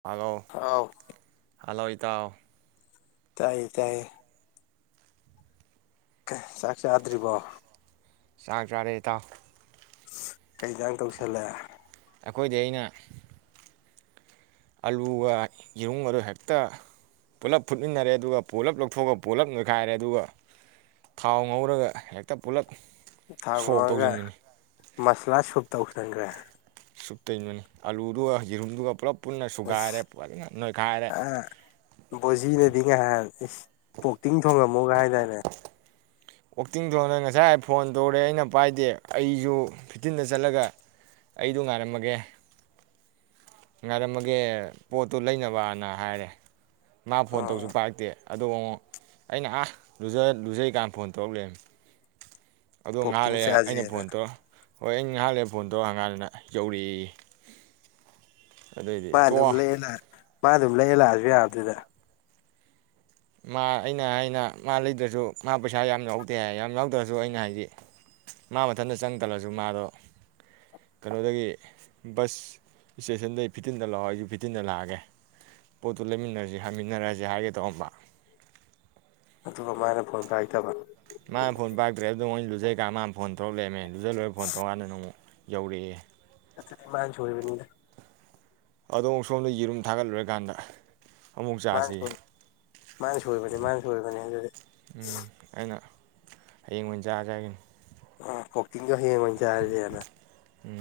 Hello ꯍꯥꯎ hello ꯏꯇꯥꯎ ꯇꯥꯏꯌꯦ ꯇꯥꯏꯌꯦ ꯆꯥꯛ ꯆꯥꯗ꯭ꯔꯤꯕꯣ ꯆꯥꯛ ꯆꯥꯔꯦ ꯏꯇꯥꯎ ꯀꯩꯍꯤꯟꯖꯥꯡ ꯇꯧꯁꯜꯂꯦ ꯑꯩꯈꯣꯏꯗꯤ ꯑꯩꯅ ꯑꯂꯨꯒ ꯌꯦꯔꯨꯝꯒꯗꯣ ꯍꯦꯛꯇ ꯄꯨꯂꯞ ꯐꯨꯠꯃꯤꯟꯅꯔꯦ ꯑꯗꯨꯒ ꯄꯨꯂꯞ ꯂꯧꯊꯣꯛꯑꯒ ꯄꯨꯜꯂꯞ ꯅꯣꯏꯈꯥꯏꯔꯦ ꯑꯗꯨꯒ ꯊꯥꯎ ꯉꯧꯔꯒ ꯍꯦꯛꯇ ꯄꯨꯂꯞ ꯊꯥꯎ ꯉꯧꯔꯙ ꯃꯁꯥꯂꯥ ꯁꯨꯨꯞ ꯇꯧꯁꯟꯒ꯭ꯔꯦ ꯁꯨꯞ ꯇꯩꯕꯅꯤ ꯑꯂꯨꯗꯨꯒ ꯌꯦꯔꯨꯝꯗꯨꯒ ꯄꯨꯂꯞ ꯄꯨꯟꯅ ꯑꯁ ꯁꯨꯒꯥꯏꯔꯦ ꯐꯖꯅ ꯅꯣꯏꯈꯥꯏꯔꯦ ꯑ ꯕꯣꯖꯤꯅꯗꯤ ꯉꯥꯏꯍꯥꯟ ꯏꯁ ꯄꯣꯛꯇꯤꯡ ꯊꯣꯡꯉꯝ ꯃꯨꯒ ꯍꯥꯏꯗꯥꯏꯅꯦ ꯑꯣꯛꯇꯤꯡ ꯊꯣꯡꯅ ꯉꯁꯥꯏ ꯐꯣꯟ ꯇꯧꯔꯦ ꯑꯩꯅ ꯄꯥꯏꯗꯦ ꯑꯩꯁꯨ ꯐꯤꯐꯇꯤꯟꯗ ꯆꯠꯂꯒ ꯑꯩꯗꯣ ꯉꯥꯏꯔꯝꯃꯒꯦ ꯉꯥꯏꯔꯝꯃꯒꯦ ꯄꯣꯠꯇꯨ ꯂꯩꯅꯕꯅ ꯍꯥꯏꯔꯦ ꯃꯥ ꯐꯣꯟ ꯑꯣ ꯇꯧꯁꯨ ꯄꯥꯔꯛꯇꯦ ꯑꯗꯨꯒ ꯑꯃꯨꯛ ꯑꯩꯅ ꯑꯥ ꯂꯨꯖꯩꯀꯥꯟꯗ ꯐꯣꯟ ꯇꯧꯔꯛ ꯂꯩꯃꯤ ꯑꯗꯣ ꯄꯣꯛꯇꯤꯡ ꯉꯥꯏꯍꯥꯛꯂꯩꯔꯥ ꯑꯩꯅ ꯆꯥꯖꯦꯅ ꯐꯣꯟ ꯇꯧꯔ ꯍꯣꯏ ꯑꯩ ꯉꯍꯥꯛꯂꯩꯔꯥ ꯐꯣꯟ ꯇꯧꯔꯕꯥ ꯍꯪꯒꯟꯗꯥ ꯌꯧꯔꯛꯏ ꯑꯗꯩꯗꯤ ꯃꯥ ꯑꯗꯨꯝ ꯇꯣꯋꯥ ꯂꯩꯔ ꯂꯥꯛ ꯃꯥ ꯑꯗꯨꯝ ꯂꯩꯌꯦ ꯂꯥꯛꯑꯁꯨ ꯌꯥꯔꯗꯨꯗ ꯃꯥ ꯑꯩꯅ ꯍꯥꯏꯅ ꯃꯥ ꯂꯩꯇ꯭ꯔꯁꯨ ꯃꯥ ꯄꯩꯁꯥ ꯌꯥꯝ ꯌꯥꯎꯗꯦ ꯍꯥꯏ ꯌꯥꯏ ꯌꯥꯎꯗ꯭ꯔꯁꯨ ꯑꯩꯅ ꯍꯥꯏꯗꯤ ꯃꯥ ꯃꯊꯟꯇ ꯆꯪ ꯇꯜꯂꯁꯨ ꯃꯥꯗꯣ ꯀꯩꯅꯣꯗꯒꯤ ꯕꯁ ꯏꯁꯇꯦꯁꯟꯗꯒꯤ ꯐꯤꯇꯤꯟꯗ ꯂꯥꯛꯑꯣ ꯑꯩꯁꯨ ꯐꯤꯇꯤꯟꯗ ꯂꯥꯛꯑꯒꯦ ꯄꯣꯠꯇꯨ ꯂꯩꯃꯤꯟꯅꯔꯁꯤ ꯍꯃꯤꯟꯅꯔꯁꯤ ꯍꯥꯏꯒꯦ ꯇꯧꯔꯝꯕ ꯑꯗꯨꯒ ꯃꯥꯅ ꯐꯣꯟ ꯄꯥꯏꯔꯛꯇꯕ ꯃꯥꯅ ꯐꯣꯟ ꯄꯥꯛꯇ꯭ꯔꯦꯕꯗꯣ ꯃꯣꯏ ꯂꯨꯖꯩꯀꯥꯟ ꯃꯥꯅ ꯐꯣꯟ ꯇꯧꯔꯛ ꯂꯩꯔꯝꯃꯦ ꯂꯨꯖꯥ ꯂꯣꯏꯔꯥ ꯐꯣꯅ ꯇꯧꯒꯟꯗ ꯑꯃꯨꯛ ꯌꯧꯔꯛꯑꯦ ꯑꯗꯨꯗꯤ ꯃꯥꯅ ꯁꯣꯏꯕꯅꯤꯅꯦ ꯑꯗꯣ ꯁꯣꯝꯗ ꯌꯦꯔꯨꯝ ꯊꯥꯒꯠꯂꯨꯔꯀꯥꯟꯗ ꯃꯥꯅ ꯁꯣꯏ ꯃꯥꯅ ꯁꯣꯏꯕꯅꯤ ꯃꯥꯅ ꯁꯣꯏꯕꯅꯤ ꯑꯗꯨꯗꯤ ꯎꯝ ꯑꯩꯅ ꯍꯌꯦꯡ ꯑꯣꯏꯅ ꯆꯥꯔꯁꯤ ꯍꯥꯏꯈꯤꯝꯅꯦ ꯑꯥ ꯀꯣꯛꯀꯤꯡꯗꯨ ꯍꯌꯦꯡ ꯑꯣꯏꯅ ꯆꯥꯔꯤꯁꯦꯅ ꯎꯝ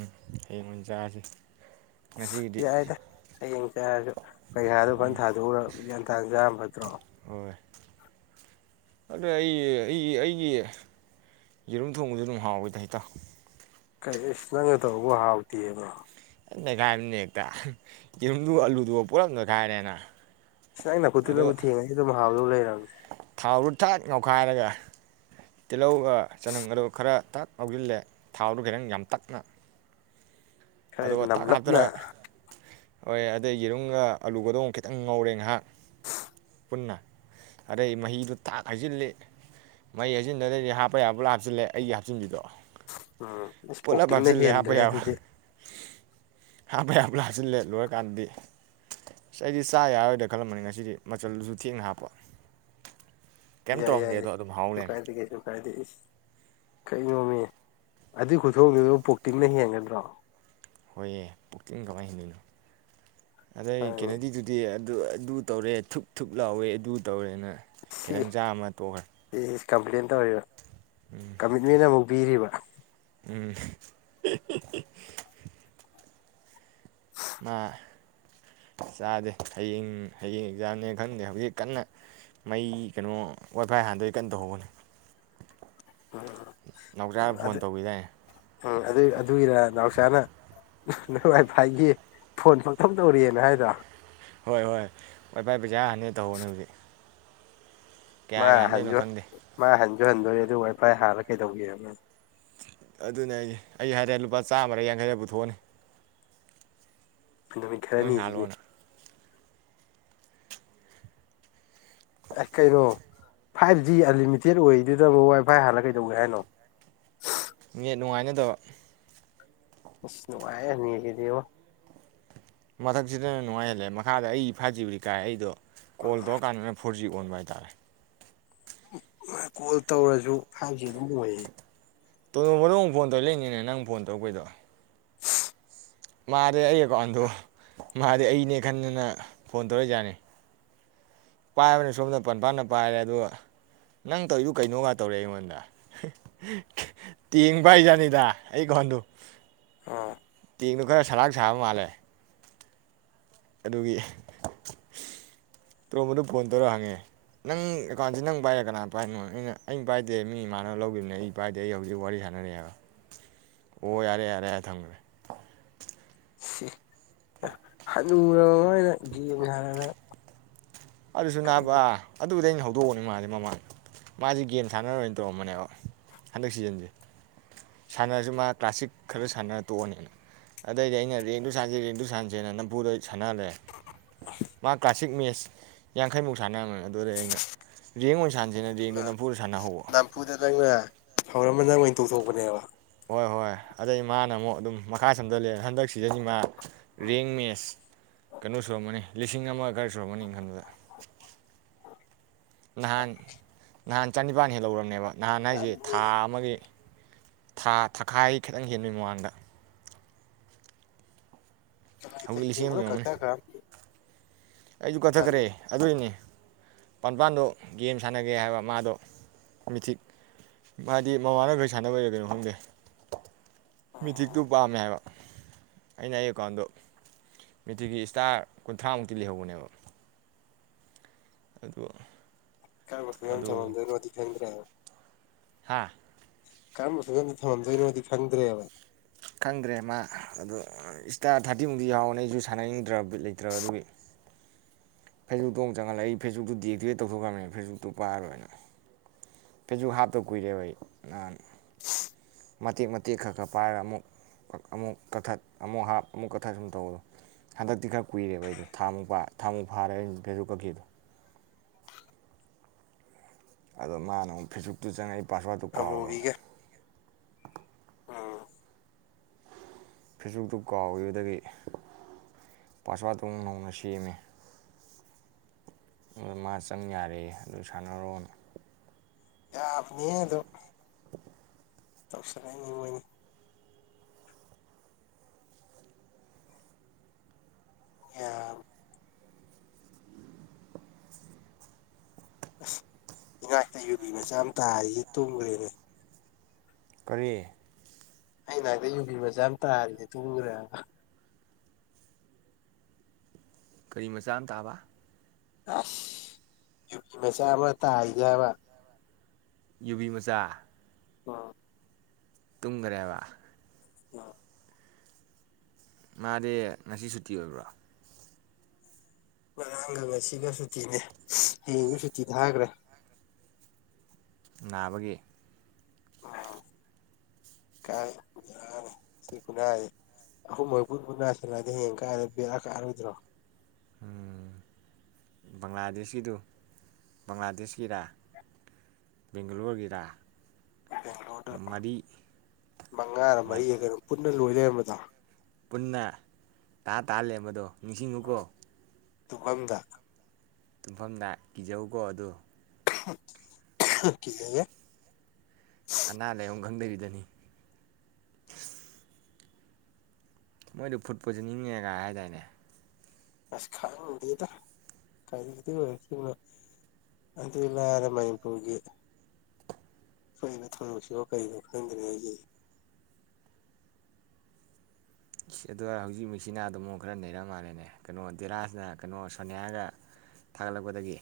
ꯍꯌꯦꯡ ꯑꯣꯏꯅ ꯆꯥꯔꯁꯤ ꯉꯁꯤꯒꯤꯗꯤ ꯌꯥ ꯑꯗꯨ ꯄꯩꯈꯥꯗꯣ ꯐꯖꯅ ꯊꯥꯗꯣꯛꯎꯔꯒ ꯒ꯭ꯌꯥꯟ ꯇꯥꯅ ꯆꯥꯅ ꯅꯠꯇ꯭ꯔꯣ ꯍꯣꯏ ꯑꯗꯨꯗ ꯑꯩ ꯑꯩꯒꯤ ꯑꯩꯒꯤ ꯌꯦꯔꯨꯝ ꯊꯣꯡꯕꯗ ꯑꯗꯨꯝ ꯍꯥꯎꯋꯦꯗ ꯏꯇꯥꯥꯎ꯫ ꯀꯩꯁ ꯅꯪꯅ ꯇꯧꯕꯕꯨ ꯍꯥꯎꯇꯦꯕꯣ ꯑ ꯅꯩꯈꯥꯏꯕꯅꯤ ꯍꯦꯛꯇ ꯌꯦꯔꯨꯝꯗꯨꯒ ꯑꯂꯨꯗꯨꯒ ꯄꯨꯂꯥꯞ ꯅꯣꯏꯈꯥꯏꯔꯦꯅ ꯅꯪ ꯅꯈꯨꯠꯇꯨꯅꯕꯨ ꯊꯦꯡꯉꯅꯤ ꯑꯗꯨꯝ ꯍꯥꯎꯗꯧ ꯂꯩꯔꯝꯅꯦ꯫ ꯊꯥꯎꯗꯨ ꯊꯠ ꯉꯧꯈꯥꯏꯔꯒ ꯇꯤꯜꯍꯧꯒ ꯆꯅꯝꯒꯗ ꯈꯔ ꯇꯥꯛ ꯉꯥꯎꯁꯤꯜꯂꯦ ꯊꯥꯎꯗꯣ ꯈꯤꯇꯪ ꯌꯥꯝ ꯇꯛꯅ ꯈꯔ ꯑꯗꯨꯒ ꯊꯥꯛ ꯅꯝꯂꯞꯅ ꯍꯥꯞꯆꯤꯜꯂꯒ ꯍꯣꯏ ꯑꯗꯩ ꯌꯦꯔꯨꯝꯒ ꯑꯂꯨꯒꯗꯣ ꯑꯃꯨꯛ ꯈꯤꯇꯪ ꯉꯧꯔꯦ ꯉꯍꯥꯛ ꯄꯨꯟꯅ ꯑꯗꯩ ꯃꯍꯤꯗꯨꯣ ꯇꯥꯛ ꯍꯩꯖꯤꯜꯂꯤ ꯃꯍꯤ ꯍꯩꯖꯤꯟꯗꯨꯗꯩꯗꯤ ꯍꯥꯞꯄ ꯌꯥꯕ ꯄꯨꯂꯞ ꯍꯥꯞꯆꯤꯜꯂꯦ ꯑꯩꯒꯤ ꯍꯥꯞꯆꯤꯟꯕꯤꯗꯣ꯫ ꯎꯝ ꯑꯁ ꯄꯨꯂꯞ ꯄꯣꯛꯇꯤꯛꯅ ꯍꯥꯞꯆꯤꯜꯂꯦ ꯍꯥꯞꯄ ꯍꯦꯟꯗ꯭ꯔꯦꯍꯦ ꯌꯥꯕ ꯑꯗꯨꯗꯤ꯫ ꯍꯥꯞꯄ ꯌꯥꯕ ꯍꯥꯞꯆꯜꯂꯦ ꯂꯣꯏꯔꯀꯥꯟꯗꯗꯤ ꯑꯁ ꯑꯩꯗꯤ ꯆꯥ ꯌꯥꯔꯣꯏꯗ꯭ꯔꯥ ꯈꯜꯂꯝꯕꯅꯤ ꯉꯁꯤꯗꯤ ꯃꯆꯜꯗꯨꯁꯨ ꯊꯦꯡꯅ ꯍꯥꯞꯄ꯫ ꯀꯩꯝ ꯌꯥꯏ ꯌꯥꯏ ꯇꯧꯔꯝꯗꯦ ꯌꯥꯏ ꯑꯗꯣ ꯑꯗꯨꯝ ꯍꯥꯎ ꯀꯩꯁꯨ ꯂꯩꯔꯝꯃꯦ ꯀꯥꯏꯗꯦ ꯀꯩꯁꯨ ꯀꯥꯏꯗꯦ ꯏꯁ ꯀꯩꯅꯣꯃꯦ ꯑꯗꯨꯏ ꯈꯨꯊꯣꯡꯗꯨꯗ ꯄꯣꯛꯇꯤꯡꯅ ꯍꯦꯟꯒꯗ꯭ꯔꯣ꯫ ꯍꯣꯏꯍꯦ ꯄꯣꯛꯇꯤꯡ ꯀꯃꯥꯏꯅ ꯍꯦꯟꯗꯣꯏꯅꯣ꯫ ꯑꯗꯩ ꯑꯗꯨꯅꯤ ꯀꯩꯅꯦꯗꯤꯗꯨꯗꯤ꯫ ꯑꯗꯨ ꯑꯗꯨ ꯇꯧꯔꯦ ꯊꯨꯞ ꯊꯨꯞ ꯂꯥꯎꯋꯦ ꯑꯗꯨ ꯇꯧꯔꯦꯅ ꯁꯤ ꯈꯤꯇꯪ ꯆꯥꯔꯝꯃ ꯇꯣꯛꯈ꯭ꯔꯦ꯫ ꯏꯁ ꯀꯝꯄ꯭ꯂꯦꯟ ꯇꯧꯔꯤꯔꯣ꯫ ꯀꯃꯤꯠꯃꯦꯟ ꯑꯃꯨꯛ ꯄꯤꯔꯤꯕ꯫ ꯎꯝ ꯃꯥ ꯆꯥꯗꯦ ꯍꯌꯦꯡ ꯍꯌꯦꯡ ꯑꯦꯛꯖꯥꯝꯅꯦ ꯈꯟꯗꯦ ꯍꯧꯖꯤꯛ ꯀꯟꯅ ꯃꯩ ꯀꯩꯅꯣ ꯋꯥꯏꯐꯥꯏ ꯍꯥꯟꯗꯣꯏ ꯀꯟꯅ ꯇꯧꯍꯧꯕꯅꯤ꯫ ꯎꯝ ꯑꯗꯨ ꯇꯧꯈꯤꯗꯥꯏꯅꯦ ꯎꯝ ꯑꯗꯨ ꯑꯗꯨꯒꯤꯔ ꯅꯥꯎꯆꯥꯅ ꯅꯣꯏ ꯋꯥꯏꯐꯥꯏꯒꯤ ꯐꯣꯟ ꯄꯪꯇꯧ ꯇꯧꯔꯛꯑꯦꯅ ꯍꯥꯏꯗꯣ ꯍꯣꯏ ꯍꯣꯏ ꯋꯥꯏꯐꯥꯏ ꯄꯩꯁꯥ ꯍꯥꯟꯅꯤ ꯇꯧꯕꯅꯦ ꯍꯧꯖꯤꯛ ꯃꯥ ꯀꯌꯥꯒꯤ ꯍꯥꯟꯗꯣꯏꯅꯣ ꯍꯟꯖꯨ ꯈꯪꯗꯦ ꯃꯥ ꯍꯟ ꯨ ꯍꯟꯗꯣꯔꯦ ꯑꯗꯨ ꯋꯥꯏꯐꯥꯏ ꯍꯥꯜꯂꯒ ꯀꯩꯗꯧꯒꯦꯅꯣ ꯑꯗꯨꯅꯦ ꯍꯥꯏꯁꯦ ꯑꯩ ꯍꯥꯏꯔꯦ ꯂꯨꯄꯥ ꯆꯥꯝꯃꯔ ꯌꯥꯡꯈꯩꯔ ꯄꯨꯊꯣꯛ ꯑꯅꯤ ꯅꯨꯃꯤꯠ ꯈꯔꯅꯤꯁꯤꯒꯤ ꯍꯥꯜꯂꯣꯅ ꯑꯦ ꯀꯩꯅꯣ ꯐꯥꯏꯚ ꯖꯤ ꯑꯟꯂꯤꯃꯤꯇꯦꯠ ꯑꯣꯏꯗꯨꯗꯕꯨ ꯋꯥꯏꯐꯥꯏ ꯍꯥꯜꯂ ꯀꯩꯗꯧꯒꯦ ꯍꯥꯏꯅꯣ ꯅꯦꯠ ꯅꯨꯡꯉꯥꯏꯅꯗꯕ ꯎꯁ ꯅꯨꯉꯥꯏꯍꯦ ꯅꯦꯠ ꯀꯤꯗꯤꯉꯣ ꯃꯊꯛꯁꯤꯗꯅ ꯅꯨꯡꯉꯥꯏꯍꯜꯂꯦ ꯃꯈꯥꯗ ꯑꯩ ꯐꯥꯏꯚ ꯖꯤꯕꯨꯗꯤ ꯀꯥꯏ ꯑꯩꯗꯣ ꯀꯣꯜ ꯇꯧꯔꯀꯥꯟꯗꯅ ꯐꯣꯔ ꯖꯤ ꯑꯣꯟꯕ ꯍꯥꯏꯇꯥꯔꯦ ꯀꯣꯜ ꯇꯧꯔꯁꯨ ꯐꯥꯏꯚ ꯖꯤ ꯑꯗꯨꯝ ꯑꯣꯏꯌꯦ ꯇꯣꯂꯣꯝꯕꯗꯣ ꯑꯃꯨꯛ ꯐꯣꯟ ꯇꯧ ꯂꯦꯡꯅꯤꯅꯦ ꯅꯪ ꯐꯣꯟ ꯇꯧꯔꯛꯄꯩꯗꯣ ꯃꯥꯗꯤ ꯑꯩ ꯑꯦꯀꯥꯎꯟꯗꯣ ꯃꯥꯗꯤ ꯑꯩꯅꯦ ꯈꯟꯗꯅ ꯐꯣꯟ ꯇꯧꯔꯛꯏ ꯖꯥꯠꯅꯤ ꯄꯥꯏꯕꯅꯤ ꯁꯣꯝꯗ ꯄꯟꯄꯥꯅ ꯄꯥꯏꯔꯦ ꯑꯗꯨꯒ ꯅꯪ ꯇꯧꯔꯤꯗꯨ ꯀꯩꯅꯣꯒꯥ ꯇꯧꯔꯛꯑꯦ ꯑꯩꯉꯣꯟꯗ ꯇꯦꯡ ꯄꯥꯏꯔꯤ ꯖꯥꯠꯅꯤꯗ ꯑꯩ ꯑꯦꯀꯥꯎꯟꯗꯨ ꯑ ꯇꯦꯡꯗꯣ ꯈꯔ ꯁꯂꯥꯛ ꯁꯥꯕ ꯃꯥꯜꯂꯦ ꯑꯗꯨꯒꯤ ꯇꯣꯔꯣꯝꯕꯗꯨ ꯐꯣꯟ ꯇꯧꯔ ꯍꯪꯉꯦ ꯅꯪ ꯑꯦꯀꯥꯎꯟꯁꯦ ꯅꯪ ꯄꯥꯏꯔ ꯀꯅꯥ ꯄꯥꯏꯅꯣ ꯑꯩꯅ ꯑꯩ ꯄꯥꯏꯗꯦ ꯃꯤ ꯏꯃꯥꯟꯅꯕ ꯂꯧꯒꯤꯕꯅꯤ ꯑꯩ ꯄꯥꯏꯗꯦ ꯑꯩ ꯍꯧꯖꯤꯛ ꯋꯥꯔꯤ ꯁꯥꯟꯅꯔꯤ ꯍꯥꯏꯕ ꯑꯣ ꯌꯥꯔꯦ ꯌꯥꯔꯦ ꯍꯥꯏꯔ ꯊꯝꯒ꯭ꯔꯦ ꯍꯅꯨꯔꯕ ꯃꯣꯏꯅ ꯒꯦꯝ ꯁꯥꯟꯅꯗꯅ ꯑꯗꯨꯁꯨ ꯀꯔꯤ ꯅꯥꯕ ꯑꯗꯨꯗ ꯑꯩꯅ ꯍꯧꯗꯣꯛꯑꯑꯣꯅꯦ ꯃꯥꯁꯦ ꯃꯃꯥꯡꯗ ꯃꯥꯁꯤ ꯒꯦꯝ ꯁꯥꯟꯅꯔꯣꯏꯅ ꯇꯧꯔꯝꯕꯅꯦꯕ ꯍꯟꯗꯛ ꯁꯤꯖꯟꯁꯦ ꯁꯥꯟꯅꯔꯁꯨ ꯃꯥ ꯀ꯭ꯂꯥꯁꯤꯛ ꯈꯔ ꯁꯥꯟꯅꯔ ꯇꯣꯛꯑꯅꯤꯅ ꯑꯗꯩꯗꯤ ꯑꯩꯅ ꯔꯦꯡꯗꯨ ꯁꯥꯟꯁꯦ ꯔꯦꯡꯗꯨ ꯁꯥꯟꯁꯦꯅ ꯅꯝꯐꯨꯗ ꯁꯥꯟꯅꯍꯜꯂꯦ ꯃꯥ ꯀ꯭ꯂꯁꯤꯛ ꯃꯁ [inaudible] ꯌꯥꯡꯈꯩ ꯃꯨ ꯁꯟꯅꯔꯝ ꯑꯗꯨ ꯑꯣꯏꯔ ꯑꯩꯅ ꯔꯦꯡ ꯑꯣꯏꯅ ꯁꯥꯟꯁꯤꯅ ꯔꯦꯡꯗꯣ ꯑꯗꯨꯒ ꯅꯝꯐꯨꯗ ꯁꯥꯟꯅꯍꯧꯕ ꯊꯧꯔꯝ ꯑꯃ ꯅꯪ ꯑꯣꯏꯅ ꯇꯧꯊꯣꯛꯄꯅꯦꯕ ꯍꯣꯏ ꯍꯣꯏ ꯑꯗꯩ ꯃꯥꯅ ꯑꯃꯨꯛ ꯑꯗꯨꯝ ꯃꯈꯥ ꯁꯝꯊ ꯂꯩ ꯅꯍꯥꯟ ꯅꯍꯥꯟ ꯆꯅꯤꯄꯥꯟ ꯍꯦꯛ ꯂꯧꯔꯝꯅꯦꯕ ꯅꯍꯥꯟ ꯍꯥꯏꯁꯤ ꯊꯥ ꯉꯝꯃꯤꯍꯦ ꯑꯃꯒꯤ ꯊꯥ ꯊꯥꯈꯥꯏ ꯈꯤꯇꯪ ꯍꯦꯟꯕꯩ ꯃꯃꯥꯡꯗ ꯍꯧꯖꯤꯛ ꯂꯤꯁꯤꯡ ꯑꯃ ꯌꯦꯡꯉꯨꯅꯦ ꯌꯧꯔꯝꯃꯅꯤ ꯀꯛꯊꯈ꯭ꯔ ꯑꯩꯁꯨ ꯇꯟ ꯀꯠꯊꯈ꯭ꯔꯦ ꯑꯗꯨꯏꯅꯦ ꯄꯥꯟꯄꯥꯟꯗꯣ ꯒꯦꯝ ꯁꯥꯟꯅꯒꯦ ꯍꯥꯏꯕ ꯃꯥꯗꯣ ꯃꯤꯊꯤꯛ ꯃꯥꯗꯤ ꯃꯃꯥꯅꯈꯩ ꯁꯥꯟꯅꯕꯣꯏꯔ ꯀꯩꯅꯣ ꯈꯪꯗꯦ ꯃꯤꯊꯤꯛꯇꯨ ꯄꯥꯝꯃꯦ ꯍꯥꯏꯕ ꯑꯩꯅ ꯑꯩ ꯑꯦꯀꯥꯎꯟꯗꯣ ꯃꯤꯇꯤꯛꯀꯤ ꯏꯁꯇꯥꯔ ꯀꯨꯟꯊ꯭ꯔꯥꯃꯨꯛ ꯂꯩꯍꯧꯕꯅꯦꯕ ꯑꯗꯨ ꯀꯥꯔꯝꯕ ꯐꯤꯕꯥꯝꯗ ꯊꯅꯝꯗꯣꯏꯅꯣ ꯗꯤ ꯈꯪꯗ꯭ꯔꯦꯕ ꯍꯥꯥ ꯀꯔꯝꯕ ꯐꯤꯚꯝꯗ ꯊꯝꯍꯟꯗꯣꯏꯅꯣꯗꯤ ꯈꯪꯗ꯭ꯔꯦꯕ ꯈꯪꯗ꯭ꯔꯦ ꯃꯥ ꯑꯗꯣ ꯏꯁꯇꯥꯔ ꯊꯥꯔꯇꯤꯃꯨꯛꯇꯗꯤ ꯌꯥꯎꯋꯅꯦ ꯑꯩꯁꯨ ꯁꯥꯟꯅꯅꯤꯡꯗ꯭ꯔꯕ ꯕꯤꯠ ꯂꯩꯇ꯭ꯔꯕ ꯑꯗꯨꯒꯤ ꯐꯦꯁꯕꯨꯛꯇꯣ ꯑꯃꯨꯛ ꯆꯪꯍꯜꯂꯛ ꯑꯩ ꯐꯦꯁꯕꯨꯛꯇꯨ ꯗꯤꯑꯦꯛꯇꯤꯚꯦꯠ ꯇꯧꯊꯣꯛꯈ꯭ꯔꯕꯅꯤꯅ ꯐꯦꯁꯕꯨꯛꯇꯨ ꯄꯥꯏꯔꯣꯏꯅ ꯐꯦꯁꯕꯨꯛ ꯍꯥꯞꯇ ꯀꯨꯏꯔꯦꯕ ꯑꯩ ꯅꯍꯥꯟ ꯃꯇꯦꯛ ꯃꯇꯦꯛ ꯈꯔ ꯈꯔ ꯄꯥꯏꯔꯒ ꯑꯃꯨꯛ ꯑꯃꯨꯛ ꯀꯛꯊꯠ ꯑꯃꯨꯛ ꯍꯥꯞ ꯑꯃꯨꯛ ꯀꯛꯊꯠ ꯁꯨꯝ ꯇꯧꯕꯗꯣ ꯍꯟꯗꯛꯇꯤ ꯈꯔ ꯀꯨꯏꯔꯦꯕ ꯑꯩꯗꯣ ꯊꯥ ꯑꯃꯨꯛ ꯊꯥꯃꯨꯛ ꯐꯥꯔ ꯐꯦꯖꯨ ꯀꯛꯈꯤꯗꯣ ꯑꯗꯣ ꯃꯥꯅ ꯑꯃꯨꯛ ꯐꯤꯁꯨꯨꯞꯇꯨ ꯆꯪꯉꯛꯏ ꯄꯥꯁꯋꯥꯔꯗ ꯇꯨ ꯀꯥꯎꯈꯔꯕ ꯑꯃꯨꯕꯤꯒ ꯎꯝ ꯐꯦꯁꯕꯨꯛꯇꯨ ꯀꯥꯎꯈꯤꯕꯗꯒꯤ ꯄꯥꯁꯋꯥꯠꯇꯨ ꯑꯃꯨꯛ ꯅꯧꯅ ꯁꯦꯝꯃꯦ ꯑꯗꯨ ꯃꯥ ꯆꯪ ꯌꯥꯔꯦ ꯑꯗꯨ ꯁꯥꯟꯅꯔꯣꯅ ꯌꯥ ꯑꯅꯤ ꯑꯗꯨꯝ ꯇꯧꯁꯟꯅꯩꯅꯤ ꯃꯣꯏꯅꯤ ꯌꯥꯕ ꯑꯁ ꯏꯅꯥꯛꯇ ꯌꯨꯕꯤ ꯃꯆꯥ ꯑꯃ ꯇꯥꯔꯤꯁꯦ ꯇꯨꯝꯈ꯭ꯔꯦ ꯅꯦ ꯀꯔꯤ ꯑꯩꯅꯥꯛꯇ ꯌꯨꯕꯤ ꯃꯆꯥꯑꯝ ꯇꯥꯔꯤꯁꯦ ꯇꯨꯈ꯭ꯔꯦꯕ ꯀꯔꯤ ꯃꯆꯥ ꯑꯃ ꯇꯥꯕ ꯑꯁ ꯌꯨꯕꯤ ꯃꯆꯥ ꯑꯃꯥ ꯇꯔꯤꯁꯦ ꯍꯥꯏꯕ ꯌꯨꯕꯤꯃꯆꯥ ꯑ ꯇꯨꯡꯒꯔꯦꯕ ꯑ ꯃꯥꯗꯤ ꯉꯁꯤ ꯁꯨꯇꯤ ꯑꯣꯏꯕ꯭ꯔꯣ ꯉꯔꯥꯡꯒ ꯉꯁꯤꯒ ꯁꯨꯇꯤꯅꯦ ꯍꯌꯦꯡꯒ ꯁꯨꯇꯤ ꯊꯥꯈ꯭ꯔꯦ ꯅꯥꯕꯒꯤ ꯑ ꯀꯥꯏ ꯕꯦꯔꯥꯅꯦ ꯁꯤ ꯈꯨꯅꯥꯁꯦ ꯑꯍꯨꯝꯃꯛ ꯄꯨꯟ ꯄꯨꯟꯅꯥ ꯅꯥꯁꯤꯜꯂꯛꯑꯗꯤ ꯍꯌꯦꯡ ꯀꯥꯏꯗꯩ ꯕꯦꯔꯥ ꯀꯥꯔꯣꯏꯗ꯭ꯔꯣ ꯎꯝ ꯕꯪꯂꯥꯗꯦꯁꯀꯤꯗꯨ ꯕꯪꯂꯥꯗꯦꯁꯀꯤꯔꯥ ꯕꯦꯡꯒ꯭ꯂꯣꯔꯒꯤꯔꯥ ꯕꯦꯡꯒꯂꯣꯔꯗ ꯃꯉꯥꯔꯥ ꯃꯔꯤꯔꯥ ꯀꯩꯅꯣ ꯄꯨꯟꯅ ꯂꯣꯏ ꯂꯩꯔ ꯃꯗꯣ ꯄꯨꯟꯅ ꯇꯥ ꯇꯥ ꯂꯩꯔꯝꯕꯗꯣ ꯅꯤꯡꯁꯤꯡꯉꯨꯀꯣ- ꯇꯨꯝꯐꯝꯗ ꯇꯨꯝꯐꯝꯗ ꯀꯤꯖꯧꯀꯣ ꯑꯗꯨ ꯍꯞ ꯀꯤꯖꯩꯍꯦ ꯑꯅꯥ ꯂꯥꯏꯌꯣꯡ ꯈꯪꯗꯕꯤ ꯗꯅꯤ ꯃꯣꯏꯗꯣ ꯐꯨꯗ ꯄꯣꯏꯖꯟꯅꯤꯡꯉꯦꯒꯥꯏ ꯍꯥꯏꯗꯥꯏꯅꯦ ꯑꯁ ꯈꯪꯗꯦꯗꯥ ꯀꯔꯤꯗꯩ ꯑꯣꯏꯔꯛꯈꯤꯕꯅꯣ ꯑꯗꯨ ꯂꯥꯏꯔꯅ ꯃꯅꯤꯄꯨꯔꯒꯤ ꯊꯣꯛꯏꯕ ꯊꯧꯗꯣꯛꯁꯤꯕꯧ ꯀꯔꯤꯅꯣ ꯈꯪꯗ꯭ꯔꯤꯉꯩꯖꯤꯗ ꯏꯁ ꯑꯗꯨ ꯍꯥꯏꯔ ꯍꯧꯖꯤꯛ ꯃꯦꯛꯁꯤꯅꯥꯗꯣꯃꯨꯛ ꯈꯔ ꯅꯩꯔ ꯃꯥꯜꯂꯦꯅꯦ ꯀꯩꯅꯣ ꯙꯤꯔꯥꯖꯅ ꯀꯩꯅꯣ ꯁꯣꯅꯤꯌꯥꯒ ꯊꯥꯒꯠꯂꯛꯄꯗꯒꯤ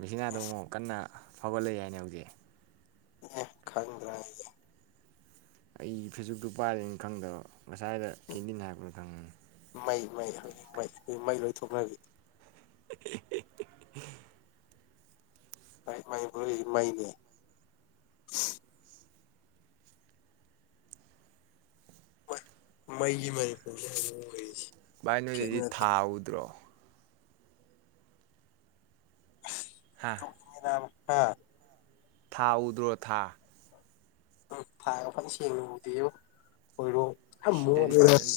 ꯃꯦꯛꯁꯤꯅꯥꯗꯣ ꯑꯃꯨꯛ ꯀꯟꯅ ꯐꯥꯎꯒꯠꯂꯛꯏ ꯍꯥꯏꯅꯦ ꯍꯧꯖꯤꯛ ꯏꯍꯦ ꯈꯪꯗ꯭ꯔꯥ ꯍꯥꯏꯖꯦ ꯑꯩ ꯐꯦꯁꯕꯨꯛꯇꯨ ꯄꯥꯏꯗꯕꯅꯤꯅ ꯈꯪꯗꯕ ꯉꯁꯥꯏꯗ ꯀꯦꯟꯗꯤꯅ ꯍꯥꯏꯔꯛꯄꯗ ꯈꯪꯕꯅꯤ ꯃꯩ ꯃꯩ ꯃꯩ ꯃꯩ ꯑꯈꯣꯏꯗꯤ ꯃꯩ ꯂꯣꯏ ꯊꯣꯛꯅꯕꯤ ꯍꯤꯛ--ꯍꯤꯛ--ꯍꯤꯛ ꯃꯅꯤꯄꯨꯔꯗ ꯂꯩꯔꯤꯖꯦ ꯃꯩꯅꯦ ꯃꯩꯒꯤ ꯃꯅꯤꯄꯨꯔꯅꯦ ꯍꯧꯖꯤꯛ ꯑꯣꯏꯔꯤꯖꯦ ꯚꯥꯏ ꯅꯣꯏꯗꯗꯤ ꯊꯥ ꯎꯗ꯭ꯔꯣ ꯍꯥ ꯑꯁ ꯇꯨꯝꯅꯤꯡꯉꯦ ꯅꯥꯕ ꯍꯥꯥ ꯊꯥ ꯎꯗ꯭ꯔꯣ ꯊꯥ ꯎꯝ ꯊꯥꯒ ꯐꯖꯅ ꯁꯦꯡꯅ ꯎꯗꯦꯕꯣ ꯍꯣꯏꯔꯣꯡ ꯐꯟ ꯁꯤꯗꯗꯤ ꯃꯣꯠꯂꯦꯅ ꯐꯖꯅ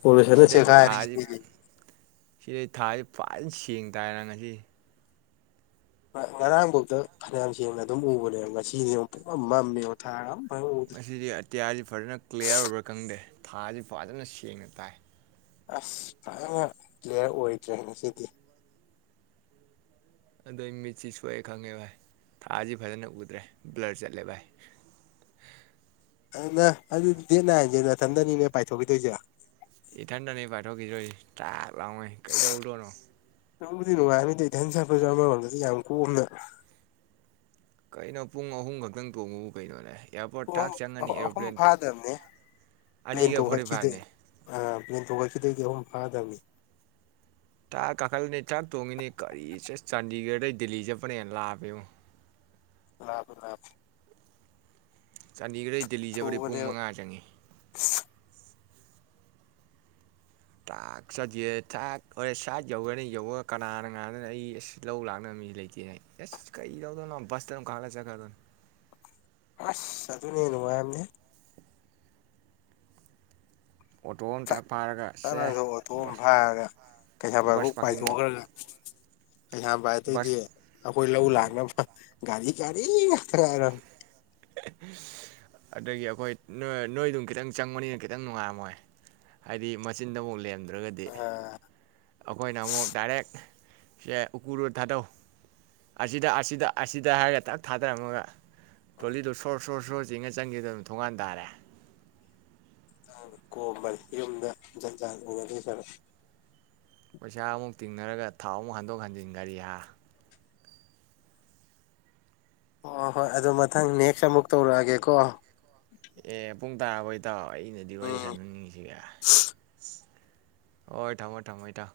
ꯄꯣꯂꯨꯁꯟꯅ ꯁꯤꯗꯩꯗꯤ ꯆꯦꯈꯥꯏꯔꯦ ꯊꯥꯁꯤ ꯗꯤꯂꯤꯖꯤ ꯁꯤꯗꯩ ꯊꯥꯖꯤ ꯐꯖꯟ ꯁꯦꯡꯅ ꯇꯥꯏ ꯅ ꯉꯁꯤꯗꯤ ꯉꯔꯥꯡꯐꯧꯗ ꯐꯅꯌꯥꯝ ꯁꯦꯡꯅ ꯑꯗꯨꯝ ꯎꯕꯅꯦꯕ ꯉꯁꯤꯗꯤꯑꯃꯨꯛ ꯄꯨꯡꯃꯝ ꯃꯝꯃꯦꯕꯣ ꯊꯥꯒ ꯑꯝ ꯉꯁꯤꯗꯤ ꯑꯇꯤꯌꯥꯁꯤ ꯐꯖꯅ ꯀ꯭ꯂꯤꯌꯥꯔ ꯑꯣꯏꯕ꯭ꯔꯥ ꯈꯪꯗꯦ ꯊꯥꯖꯤ ꯐꯖꯅ ꯁꯦꯡꯅ ꯇꯥꯏ ꯑꯁ ꯐꯖꯅ ꯀ꯭ꯂꯤꯌꯥꯔ ꯑꯣꯏꯗ꯭ꯔꯦꯍꯦ ꯉꯁꯤꯗꯤ ꯑꯗꯩ ꯃꯤꯠꯁꯤ ꯁꯣꯛꯑꯦ ꯈꯪꯉꯦ ꯚꯥꯏ ꯊꯥꯁꯤ ꯐꯖꯅ ꯎꯗ꯭ꯔꯦ ꯕ꯭ꯂꯔ ꯆꯠꯂꯦ ꯚꯥꯏ ꯑꯗꯨ ꯅꯪ ꯑꯗꯨꯗꯤ ꯗꯦꯠ ꯅꯥꯏꯟꯖꯦ ꯅꯥꯊꯟꯗꯅꯤꯅꯦ ꯄꯥꯏꯊꯣꯛꯈꯤꯗꯣꯏꯁꯦ ꯏꯊꯟꯗꯅꯤ ꯄꯥꯏꯊꯣꯛꯈꯤꯗꯣꯏꯖꯦ ꯇ꯭ꯔꯥꯛ ꯂꯥꯏꯃꯩ ꯀꯩꯗꯧꯗꯣꯏꯅꯣ ꯅꯨꯡꯕꯨꯗꯤ ꯅꯨꯡꯉꯥꯏꯕꯅꯤꯗ ꯏꯊꯟ ꯆꯠꯄꯖꯦ ꯑꯃꯔꯣꯝꯗꯗꯤ ꯌꯥꯝ ꯀꯣꯝꯅ ꯀꯩꯅꯣ ꯄꯨꯡ ꯑꯍꯨꯝ ꯈꯛꯇꯪ ꯇꯣꯡꯕꯕꯨ ꯀꯩꯅꯣꯅꯦ ꯑꯦꯌꯥꯔꯄꯣꯔꯠ ꯊꯥꯛ ꯨꯄꯨꯡ ꯆꯪꯉꯅꯤ ꯑꯍꯨ ꯑꯍꯨꯝ ꯑꯦꯔꯣꯄ꯭ꯂꯦꯟ ꯐꯥꯗꯕꯅꯤꯍꯦ ꯄ꯭ꯂꯦꯟ ꯑꯅꯤꯒ ꯐꯣꯔꯇꯤ ꯇꯣꯡꯈꯠꯈꯤꯗꯩ ꯐꯥꯏꯚꯅꯦ ꯑꯥ ꯊꯣꯛꯒꯛꯈꯗꯒꯤ ꯑꯍꯨꯝ ꯐꯥꯗꯕꯅꯤ ꯇꯔꯥꯛ ꯀꯥꯈꯠꯅꯤ ꯊꯛ ꯇꯣꯡꯉꯤꯅꯦ ꯀꯔꯤ ꯆꯥꯟꯗꯤꯒꯔꯗꯩ ꯗꯤꯜꯂꯤ ꯆꯠꯄꯅꯦꯅ ꯂꯥꯛꯄꯦ ꯂꯥꯞ ꯂꯥꯄꯤ ꯆꯥꯟꯗꯤꯒꯔꯗ ꯗꯦꯜꯂꯤꯖꯕꯗ ꯄꯨꯡ ꯊꯨꯕꯅꯦꯕ ꯃꯉꯥ ꯆꯪꯏ ꯊꯥꯛ ꯆꯗꯦ ꯊꯥꯛ ꯍꯣꯔꯦ ꯁꯥꯏꯠ ꯌꯧꯈ꯭ꯔꯅꯤ ꯌꯧꯔ ꯀꯅꯥꯅ ꯉꯥꯅꯗꯅ ꯑꯩ ꯑꯁ ꯂꯧ ꯂꯥꯛꯅꯕ ꯃꯤ ꯂꯩꯇꯦꯅ ꯑꯁ ꯀꯔꯤ ꯂꯧꯗꯣꯏꯅꯣ ꯕꯁꯇꯅꯝ ꯀꯥꯠꯂ ꯆꯠꯈ꯭ꯔꯗꯣꯏꯅꯣ ꯑꯁ ꯑꯗꯨꯅꯦ ꯅꯨꯡꯉꯥꯏꯕꯅꯤ ꯑꯣꯇꯣ ꯑꯃ ꯇꯥꯛ ꯐꯥꯔꯒ ꯆꯥꯡꯊ ꯁꯦ ꯑꯣꯊꯣ ꯑꯃ ꯕꯁ ꯐꯥꯔꯒ ꯕꯁ ꯀꯩꯁꯥꯝꯄꯥꯠꯐꯥꯎ ꯄꯥꯔꯀꯤꯡꯐꯧ ꯄꯥꯏꯊꯣꯛꯈ꯭ꯔꯒ ꯀꯩꯁꯥꯝꯄꯥꯠ ꯇꯩꯗꯤ ꯕꯁ ꯑꯩꯈꯣꯏ ꯂꯧ ꯂꯥꯛꯅꯕ ꯒꯥꯔꯤ ꯒꯥꯔꯤ ꯉꯥꯢꯔ ꯑꯗꯨꯒꯤ ꯑꯩꯈꯣꯏ ꯅꯣꯏꯗꯨꯝ ꯈꯤꯇꯪ ꯆꯪꯕꯅꯤꯅ ꯈꯤꯇꯪ ꯅꯨꯡꯉꯥꯝꯃꯣꯏ ꯍꯥꯏꯗꯤ ꯃꯆꯤꯟꯗ ꯑꯃꯨꯛ ꯂꯦꯝ ꯐꯟꯗ꯭ꯔꯒꯗꯤ ꯑꯥ ꯑꯩꯈꯣꯏꯅ ꯑꯃꯨꯛ ꯗꯥꯏꯔꯦꯛ ꯁꯦ ꯎꯀꯨꯔꯨ ꯊꯥꯗꯧ ꯑꯁꯤꯗ ꯑꯁꯤꯗ ꯑꯁꯤꯗ ꯍꯥꯏꯔꯒ ꯊꯛ ꯊꯥꯗꯔꯝꯃꯒ ꯇꯣꯂꯤꯗꯨꯣ ꯁꯣꯔ ꯁꯣꯔ ꯁꯣꯔ ꯆꯉ ꯆꯪꯈꯤꯗ ꯑꯗꯨꯝ ꯊꯣꯡꯉꯥꯟ ꯇꯥꯔꯦ ꯀꯣꯝꯕꯅꯤ ꯌꯔꯨꯝꯗ ꯖꯟꯖꯠ ꯌꯦꯅꯗꯣꯏꯖꯕ ꯄꯩꯁꯥ ꯑꯃꯨꯛ ꯇꯤꯡꯅꯔꯒ ꯊꯥꯎ ꯑꯃꯨꯛ ꯍꯟꯗꯣꯛ ꯍꯟꯖꯤꯟ ꯒꯥꯔꯤ ꯍꯥꯔ ꯑꯣ ꯍꯣꯏ ꯑꯗꯨ ꯃꯊꯪ ꯅꯦꯛꯁ ꯑꯃꯨꯛ ꯇꯧꯔꯛꯑꯒꯦꯀꯣ ꯑꯦ ꯄꯨꯡ ꯇꯔꯥꯕꯣ ꯏꯇꯥꯎꯑꯩ ꯑꯩꯅꯗꯤ ꯋꯥꯔꯤ ꯎꯝ ꯁꯥꯟꯅꯅꯤꯡꯉꯤꯁꯤꯒ ꯍꯣꯏ ꯊꯥꯡꯃꯣꯏ ꯊꯥꯡꯃꯣꯏ ꯊ